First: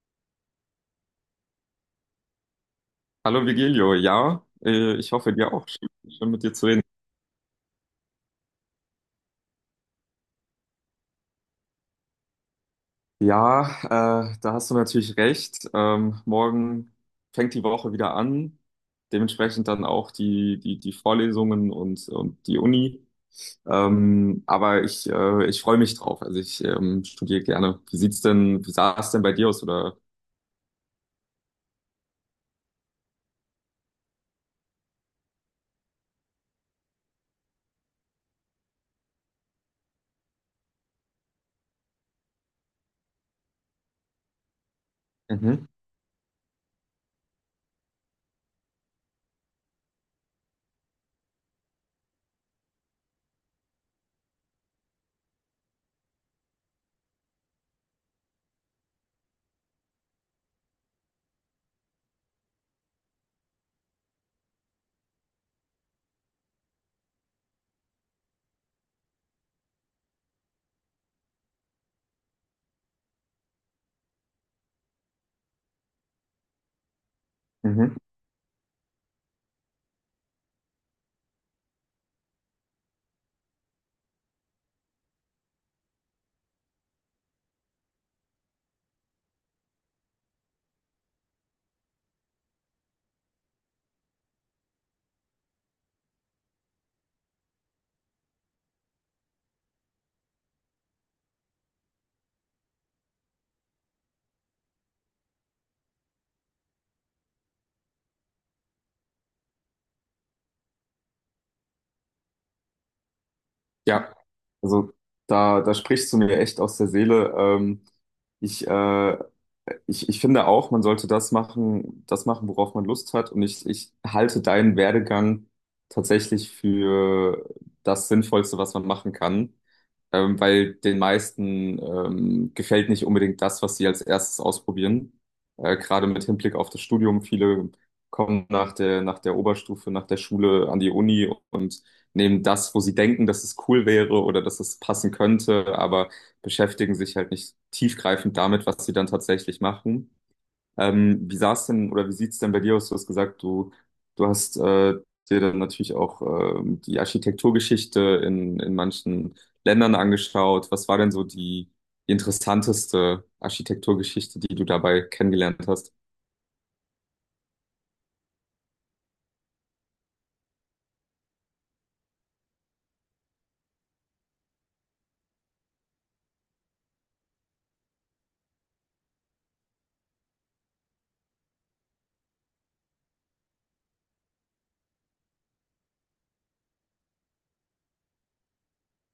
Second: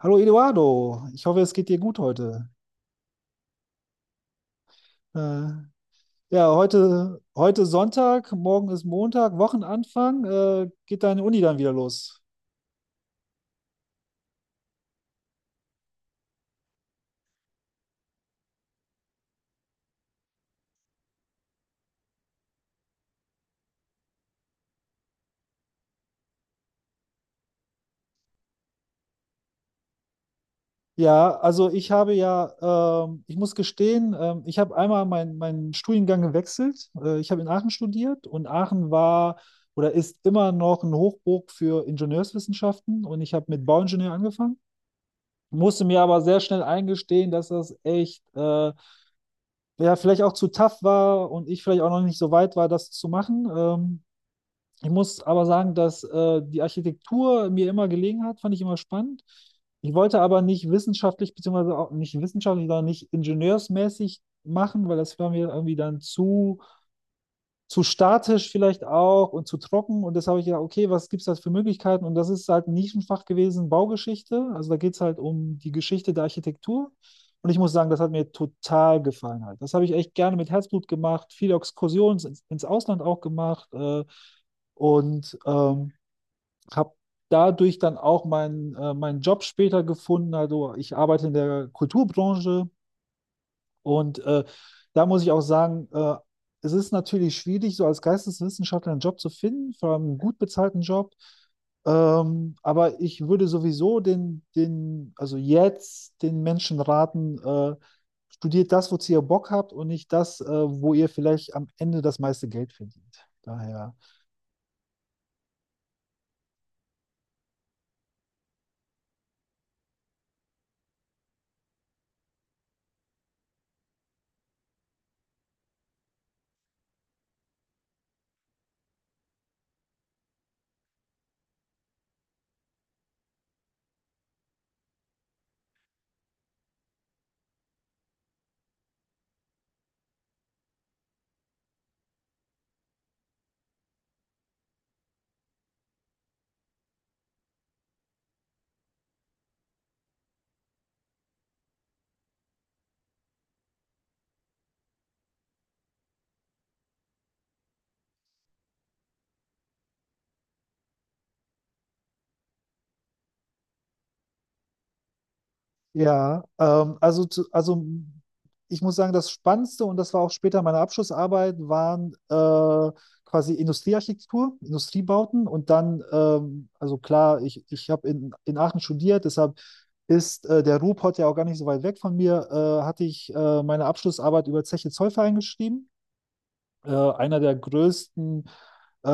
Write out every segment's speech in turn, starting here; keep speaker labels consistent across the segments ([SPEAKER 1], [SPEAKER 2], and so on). [SPEAKER 1] Hallo Eduardo, ich hoffe, es geht dir gut heute.
[SPEAKER 2] Hallo Vigilio, ja, ich hoffe
[SPEAKER 1] Äh,
[SPEAKER 2] dir auch. Schön, schön mit
[SPEAKER 1] ja,
[SPEAKER 2] dir zu reden.
[SPEAKER 1] heute, heute Sonntag, morgen ist Montag, Wochenanfang. Geht deine Uni dann wieder los?
[SPEAKER 2] Ja, da hast du natürlich recht. Morgen fängt die Woche wieder an. Dementsprechend dann auch die Vorlesungen und die Uni. Aber ich freue mich drauf. Also ich studiere gerne. Wie sah es denn bei dir aus? Oder?
[SPEAKER 1] Ja, also ich muss gestehen, ich habe einmal meinen Studiengang gewechselt. Ich habe in Aachen studiert und Aachen war oder ist immer noch ein Hochburg für Ingenieurswissenschaften, und ich habe mit Bauingenieur angefangen,
[SPEAKER 2] Mhm.
[SPEAKER 1] musste mir aber sehr schnell eingestehen, dass das echt ja, vielleicht auch zu tough war und ich vielleicht auch noch nicht so weit war, das zu machen. Ich muss aber sagen, dass die Architektur mir immer gelegen hat, fand ich immer spannend. Ich wollte aber nicht wissenschaftlich, beziehungsweise auch nicht wissenschaftlich, sondern nicht ingenieursmäßig machen, weil das war mir irgendwie dann zu statisch vielleicht auch und zu trocken. Und das habe ich ja, okay, was gibt es da für Möglichkeiten? Und das ist halt ein Nischenfach gewesen, Baugeschichte. Also da geht es halt um die Geschichte der Architektur. Und ich muss sagen,
[SPEAKER 2] Mhm.
[SPEAKER 1] das hat mir total gefallen halt. Das habe ich echt gerne mit Herzblut gemacht, viele Exkursionen ins Ausland auch gemacht, und habe dadurch dann auch meinen Job später gefunden. Also ich arbeite in der Kulturbranche, und da muss ich auch sagen, es ist natürlich schwierig, so als Geisteswissenschaftler einen Job zu finden, vor allem einen gut bezahlten Job. Aber ich würde sowieso also jetzt den Menschen raten, studiert das, wozu ihr Bock habt, und nicht das, wo ihr vielleicht am Ende das meiste Geld verdient. Daher.
[SPEAKER 2] Ja, also da sprichst du mir echt aus der Seele. Ich, äh, ich finde auch, man sollte das machen, worauf man Lust hat. Und ich halte deinen Werdegang tatsächlich für das Sinnvollste, was man machen kann. Weil den meisten gefällt nicht unbedingt das, was sie als erstes ausprobieren. Gerade mit Hinblick auf das Studium. Viele kommen nach der Oberstufe, nach der Schule an die Uni und nehmen das, wo sie denken, dass es cool wäre oder dass es passen könnte, aber beschäftigen sich halt nicht tiefgreifend damit, was sie dann tatsächlich machen. Wie sah's denn oder wie sieht's denn bei dir aus? Du hast gesagt, du hast dir dann natürlich auch die Architekturgeschichte in manchen Ländern angeschaut. Was war denn so die interessanteste Architekturgeschichte, die du dabei kennengelernt hast?
[SPEAKER 1] Ja, also, also ich muss sagen, das Spannendste, und das war auch später meine Abschlussarbeit, waren quasi Industriearchitektur, Industriebauten, und dann, also klar, ich habe in Aachen studiert, deshalb ist der Ruhrpott ja auch gar nicht so weit weg von mir, hatte ich meine Abschlussarbeit über Zeche Zollverein geschrieben, einer der größten äh,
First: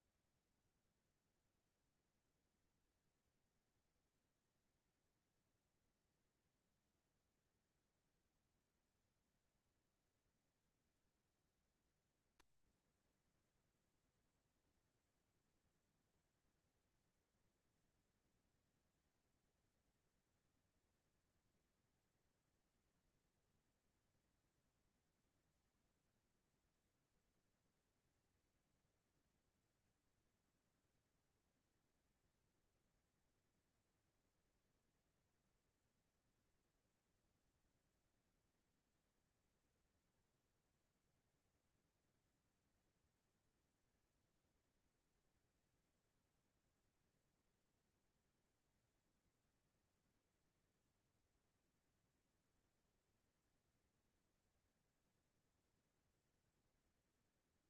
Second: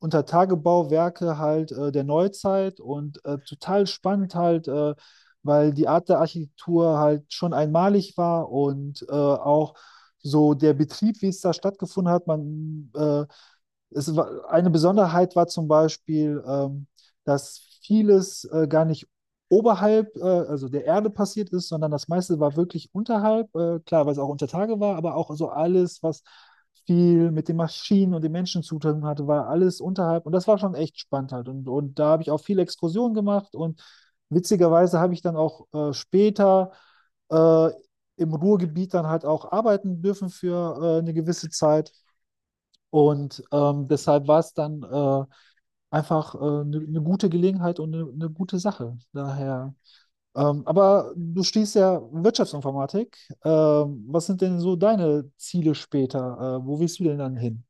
[SPEAKER 1] Untertagebauwerke halt der Neuzeit, und total spannend halt, weil die Art der Architektur halt schon einmalig war, und auch so der Betrieb, wie es da stattgefunden hat. Man Es war, eine Besonderheit war zum Beispiel, dass vieles gar nicht oberhalb, also der Erde passiert ist, sondern das meiste war wirklich unterhalb. Klar, weil es auch unter Tage war, aber auch so alles, was viel mit den Maschinen und den Menschen zu tun hatte, war alles unterhalb. Und das war schon echt spannend halt. Und da habe ich auch viele Exkursionen gemacht, und witzigerweise habe ich dann auch später äh, im Ruhrgebiet dann halt auch arbeiten dürfen für eine gewisse Zeit. Und deshalb war es dann einfach eine gute Gelegenheit und eine gute Sache. Daher. Aber du stehst ja Wirtschaftsinformatik. Was sind denn so deine Ziele später? Wo willst du denn dann hin?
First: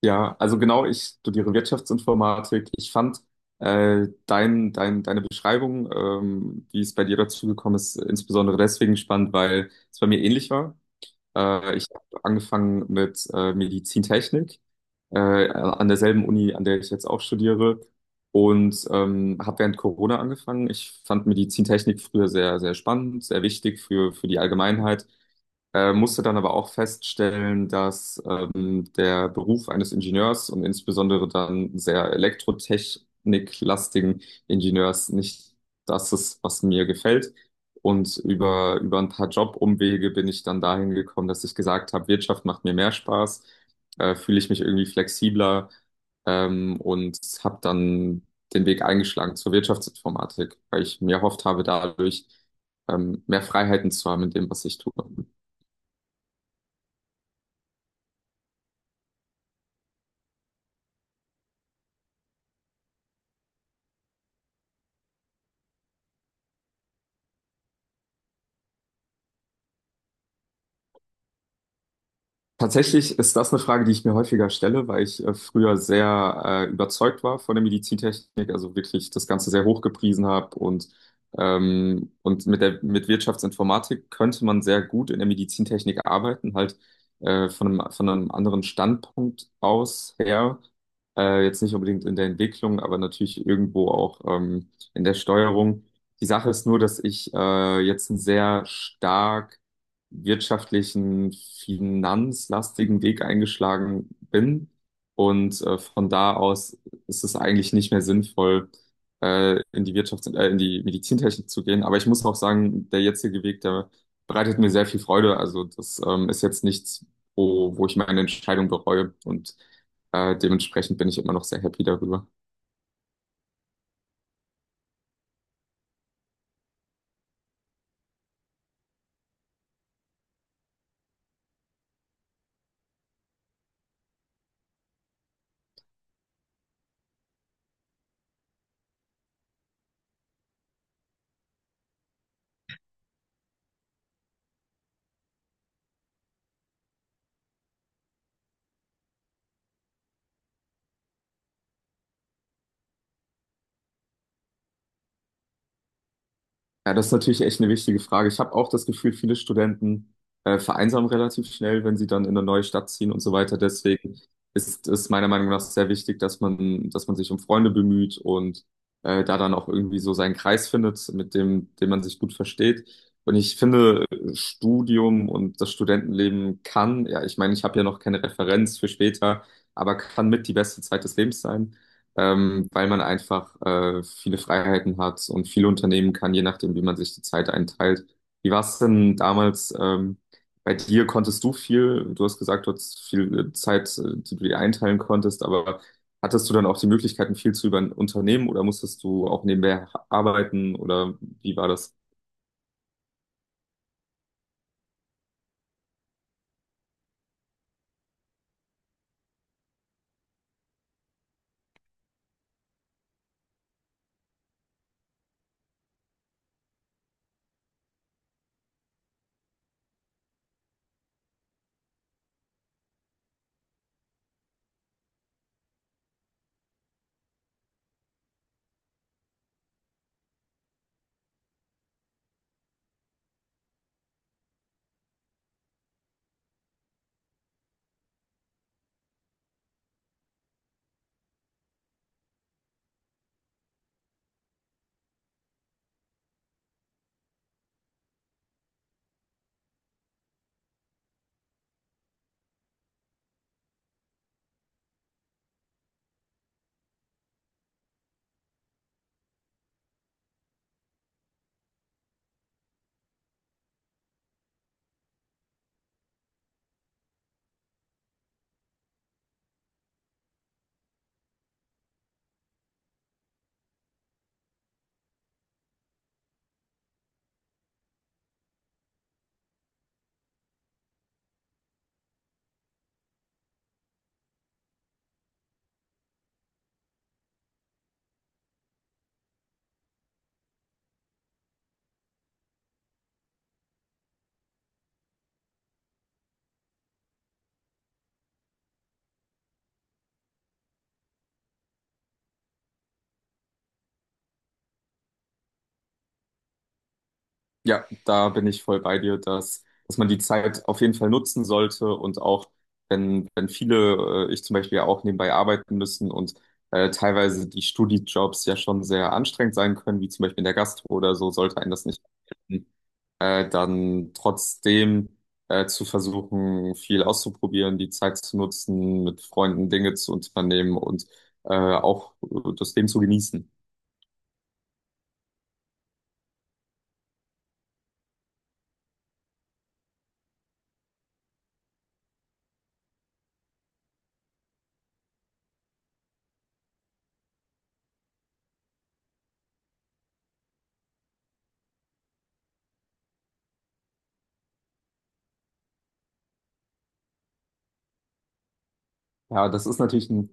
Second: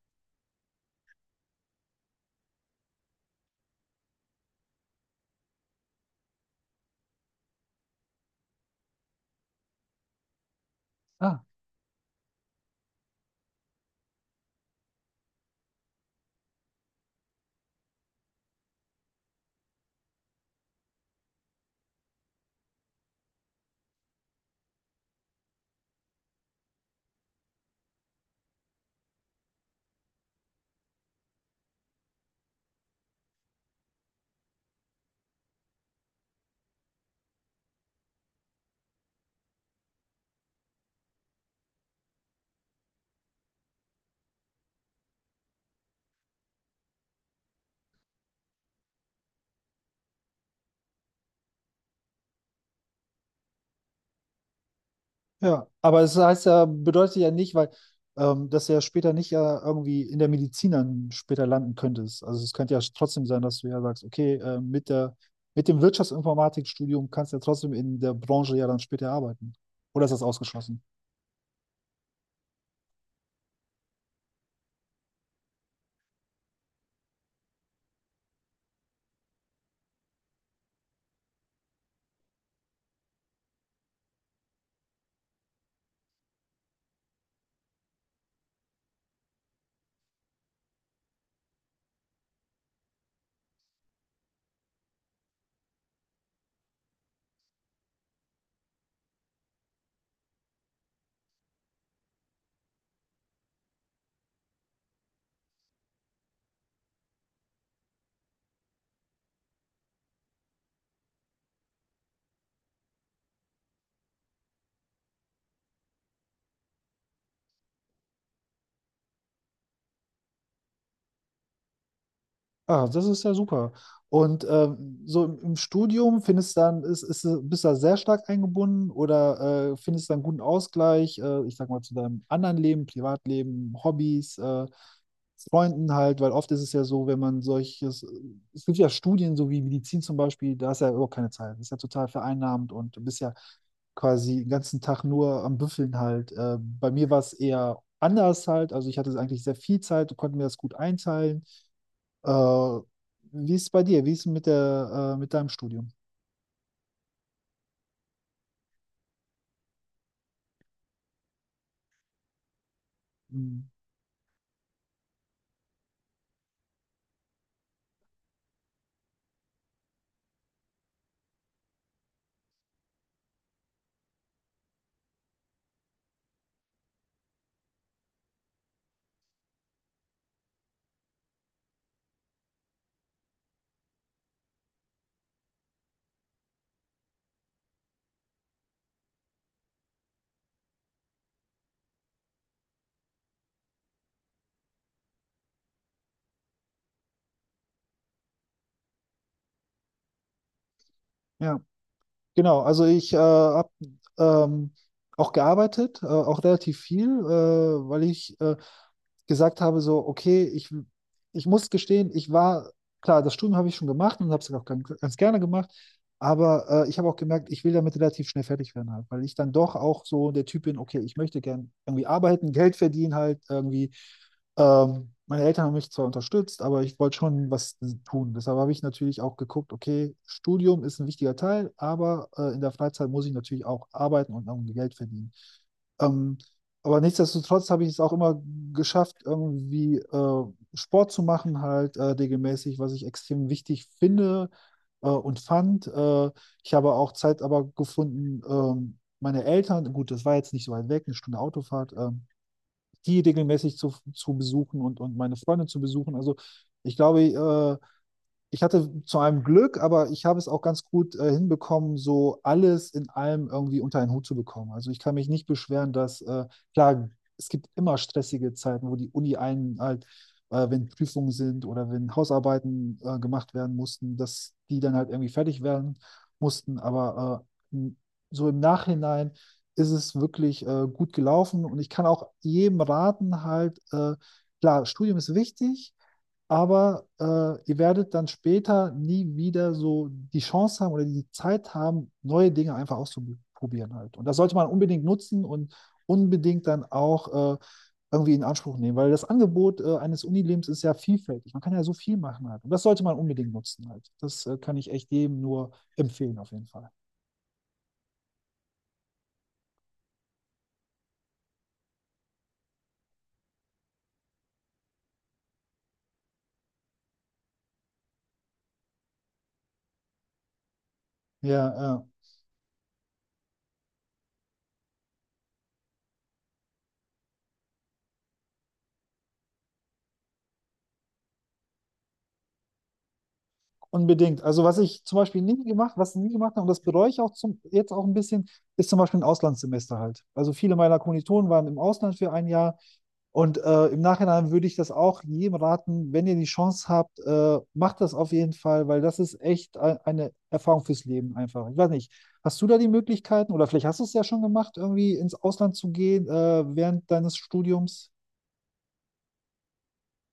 [SPEAKER 2] Ja, also genau, ich studiere Wirtschaftsinformatik. Ich fand deine Beschreibung, wie es bei dir dazu gekommen ist, insbesondere deswegen spannend, weil es bei mir ähnlich war.
[SPEAKER 1] Ah.
[SPEAKER 2] Ich habe angefangen mit Medizintechnik an derselben Uni, an der ich jetzt auch studiere und habe während Corona angefangen. Ich fand Medizintechnik früher sehr, sehr spannend, sehr wichtig für die Allgemeinheit. Musste dann aber auch feststellen, dass der Beruf eines Ingenieurs und insbesondere dann sehr elektrotechniklastigen Ingenieurs nicht das ist, was mir gefällt. Und über ein paar Jobumwege bin ich dann dahin gekommen, dass ich gesagt habe, Wirtschaft macht mir mehr Spaß, fühle ich mich irgendwie flexibler und habe dann den Weg eingeschlagen zur Wirtschaftsinformatik, weil ich mir erhofft habe, dadurch mehr Freiheiten zu haben in dem, was ich tue.
[SPEAKER 1] Ja, aber es heißt ja, bedeutet ja nicht, weil dass du ja später nicht ja irgendwie in der Medizin dann später landen könntest. Also es könnte ja trotzdem sein, dass du ja sagst, okay, mit dem Wirtschaftsinformatikstudium kannst du ja trotzdem in der Branche ja dann später arbeiten. Oder ist das ausgeschlossen?
[SPEAKER 2] Tatsächlich ist das eine Frage, die ich mir häufiger stelle, weil ich früher sehr überzeugt war von der Medizintechnik, also wirklich das Ganze sehr hoch gepriesen habe und und mit Wirtschaftsinformatik könnte man sehr gut in der Medizintechnik arbeiten, halt von einem anderen Standpunkt aus her, jetzt nicht unbedingt in der Entwicklung, aber natürlich irgendwo auch in der Steuerung. Die Sache ist nur, dass ich jetzt einen sehr stark wirtschaftlichen, finanzlastigen Weg eingeschlagen bin. Und von da aus ist es eigentlich nicht mehr sinnvoll, in die Medizintechnik zu gehen. Aber ich muss auch sagen, der jetzige Weg, der bereitet mir sehr viel Freude. Also das ist jetzt nichts, wo ich meine Entscheidung bereue. Und dementsprechend bin ich immer noch sehr happy darüber.
[SPEAKER 1] Ah, das ist ja super. Und so im Studium findest du dann, bist du da sehr stark eingebunden oder findest du einen guten Ausgleich, ich sag mal, zu deinem anderen Leben, Privatleben, Hobbys, Freunden halt, weil oft ist es ja so, wenn man solches, es gibt ja Studien, so wie Medizin zum Beispiel, da ist ja überhaupt keine Zeit, das ist ja total vereinnahmend, und du bist ja quasi den ganzen Tag nur am Büffeln halt. Bei mir war es eher anders halt, also ich hatte eigentlich sehr viel Zeit, konnte mir das gut einteilen, äh, wie ist es bei dir? Wie ist es mit mit deinem Studium?
[SPEAKER 2] Ja, das ist natürlich echt eine wichtige Frage. Ich habe auch das Gefühl, viele Studenten vereinsamen relativ schnell, wenn sie dann in eine neue Stadt ziehen und so weiter.
[SPEAKER 1] Hm.
[SPEAKER 2] Deswegen ist es meiner Meinung nach sehr wichtig, dass man sich um Freunde bemüht und da dann auch irgendwie so seinen Kreis findet, mit dem man sich gut versteht. Und ich finde, Studium und das Studentenleben kann, ja, ich meine, ich habe ja noch keine Referenz für später, aber kann mit die beste Zeit des Lebens sein weil man einfach viele Freiheiten hat und viel unternehmen kann, je nachdem, wie man sich die Zeit einteilt. Wie war es denn damals bei dir? Konntest du viel? Du hast gesagt, du hattest viel Zeit, die du dir einteilen konntest, aber hattest du dann auch die Möglichkeiten, viel zu über ein Unternehmen oder musstest du auch nebenbei arbeiten oder wie
[SPEAKER 1] Ja,
[SPEAKER 2] war das?
[SPEAKER 1] genau. Also ich habe ähm, auch gearbeitet, auch relativ viel, weil ich gesagt habe, so, okay, ich muss gestehen, ich war, klar, das Studium habe ich schon gemacht und habe es auch ganz gerne gemacht, aber ich habe auch gemerkt, ich will damit relativ schnell fertig werden halt, weil ich dann doch auch so der Typ bin, okay, ich möchte gern irgendwie arbeiten, Geld verdienen halt irgendwie. Meine Eltern haben mich zwar unterstützt, aber ich wollte schon was tun. Deshalb habe ich natürlich auch geguckt, okay, Studium ist ein wichtiger Teil, aber in der Freizeit muss ich natürlich auch arbeiten und irgendwie Geld verdienen. Ähm, aber nichtsdestotrotz habe ich es auch immer geschafft, irgendwie Sport zu machen, halt regelmäßig, was ich extrem wichtig finde und fand. Ich habe auch Zeit aber gefunden, meine Eltern, gut, das war jetzt nicht so weit weg, eine Stunde Autofahrt, die regelmäßig zu besuchen und meine Freunde zu besuchen. Also ich glaube, ich hatte zu einem Glück, aber ich habe es auch ganz gut hinbekommen, so alles in allem irgendwie unter einen Hut zu bekommen. Also ich kann mich nicht beschweren, dass, klar, es gibt immer stressige Zeiten, wo die Uni einen halt, wenn Prüfungen sind oder wenn Hausarbeiten gemacht werden mussten, dass die dann halt irgendwie fertig werden mussten. Aber äh, m- so im Nachhinein ist es wirklich gut gelaufen, und ich kann auch jedem raten, halt, klar, Studium ist wichtig, aber ihr werdet dann später nie wieder so die Chance haben oder die Zeit haben, neue Dinge einfach auszuprobieren halt. Und das sollte man unbedingt nutzen und unbedingt dann auch irgendwie in Anspruch nehmen, weil das Angebot eines Unilebens ist ja vielfältig. Man kann ja so viel machen halt. Und das sollte man unbedingt nutzen halt. Das kann ich echt jedem nur empfehlen auf jeden Fall.
[SPEAKER 2] Ja, da bin ich voll bei dir, dass man die Zeit auf jeden Fall nutzen sollte und auch, wenn viele, ich zum Beispiel ja auch nebenbei arbeiten müssen und teilweise die Studijobs ja schon sehr anstrengend sein können, wie zum Beispiel in der Gastro oder so, sollte
[SPEAKER 1] Ja,
[SPEAKER 2] einen das nicht
[SPEAKER 1] ja.
[SPEAKER 2] abhalten, dann trotzdem zu versuchen, viel auszuprobieren, die Zeit zu nutzen, mit Freunden Dinge zu unternehmen und auch das Leben zu genießen.
[SPEAKER 1] Unbedingt. Also was ich zum Beispiel nie gemacht, was ich nie gemacht habe, und das bereue ich auch jetzt auch ein bisschen, ist zum Beispiel ein Auslandssemester halt. Also viele meiner Kommilitonen waren im Ausland für ein Jahr, und im Nachhinein würde ich das auch jedem raten, wenn ihr die Chance habt, macht das auf jeden Fall, weil das ist echt eine Erfahrung fürs Leben einfach. Ich weiß nicht, hast du da die Möglichkeiten, oder vielleicht hast du es ja schon gemacht, irgendwie ins Ausland zu gehen während deines Studiums?
[SPEAKER 2] Ja, das ist natürlich ein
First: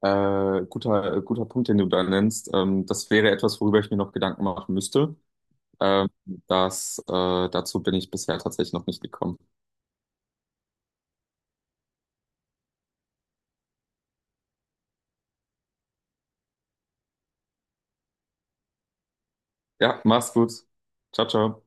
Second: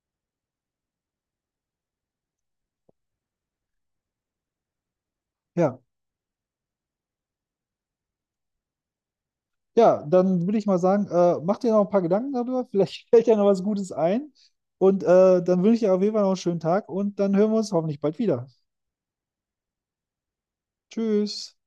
[SPEAKER 2] guter Punkt, den du da nennst. Das wäre etwas, worüber ich mir noch Gedanken machen müsste.
[SPEAKER 1] Ja.
[SPEAKER 2] Ähm, das, äh, Dazu bin ich bisher tatsächlich noch nicht gekommen.
[SPEAKER 1] Ja, dann würde ich mal sagen, mach dir noch ein paar Gedanken darüber. Vielleicht fällt dir noch was Gutes ein. Und dann wünsche ich dir auf jeden Fall noch einen schönen Tag, und dann hören wir uns hoffentlich bald wieder.
[SPEAKER 2] Ja, mach's gut. Ciao,
[SPEAKER 1] Tschüss.
[SPEAKER 2] ciao.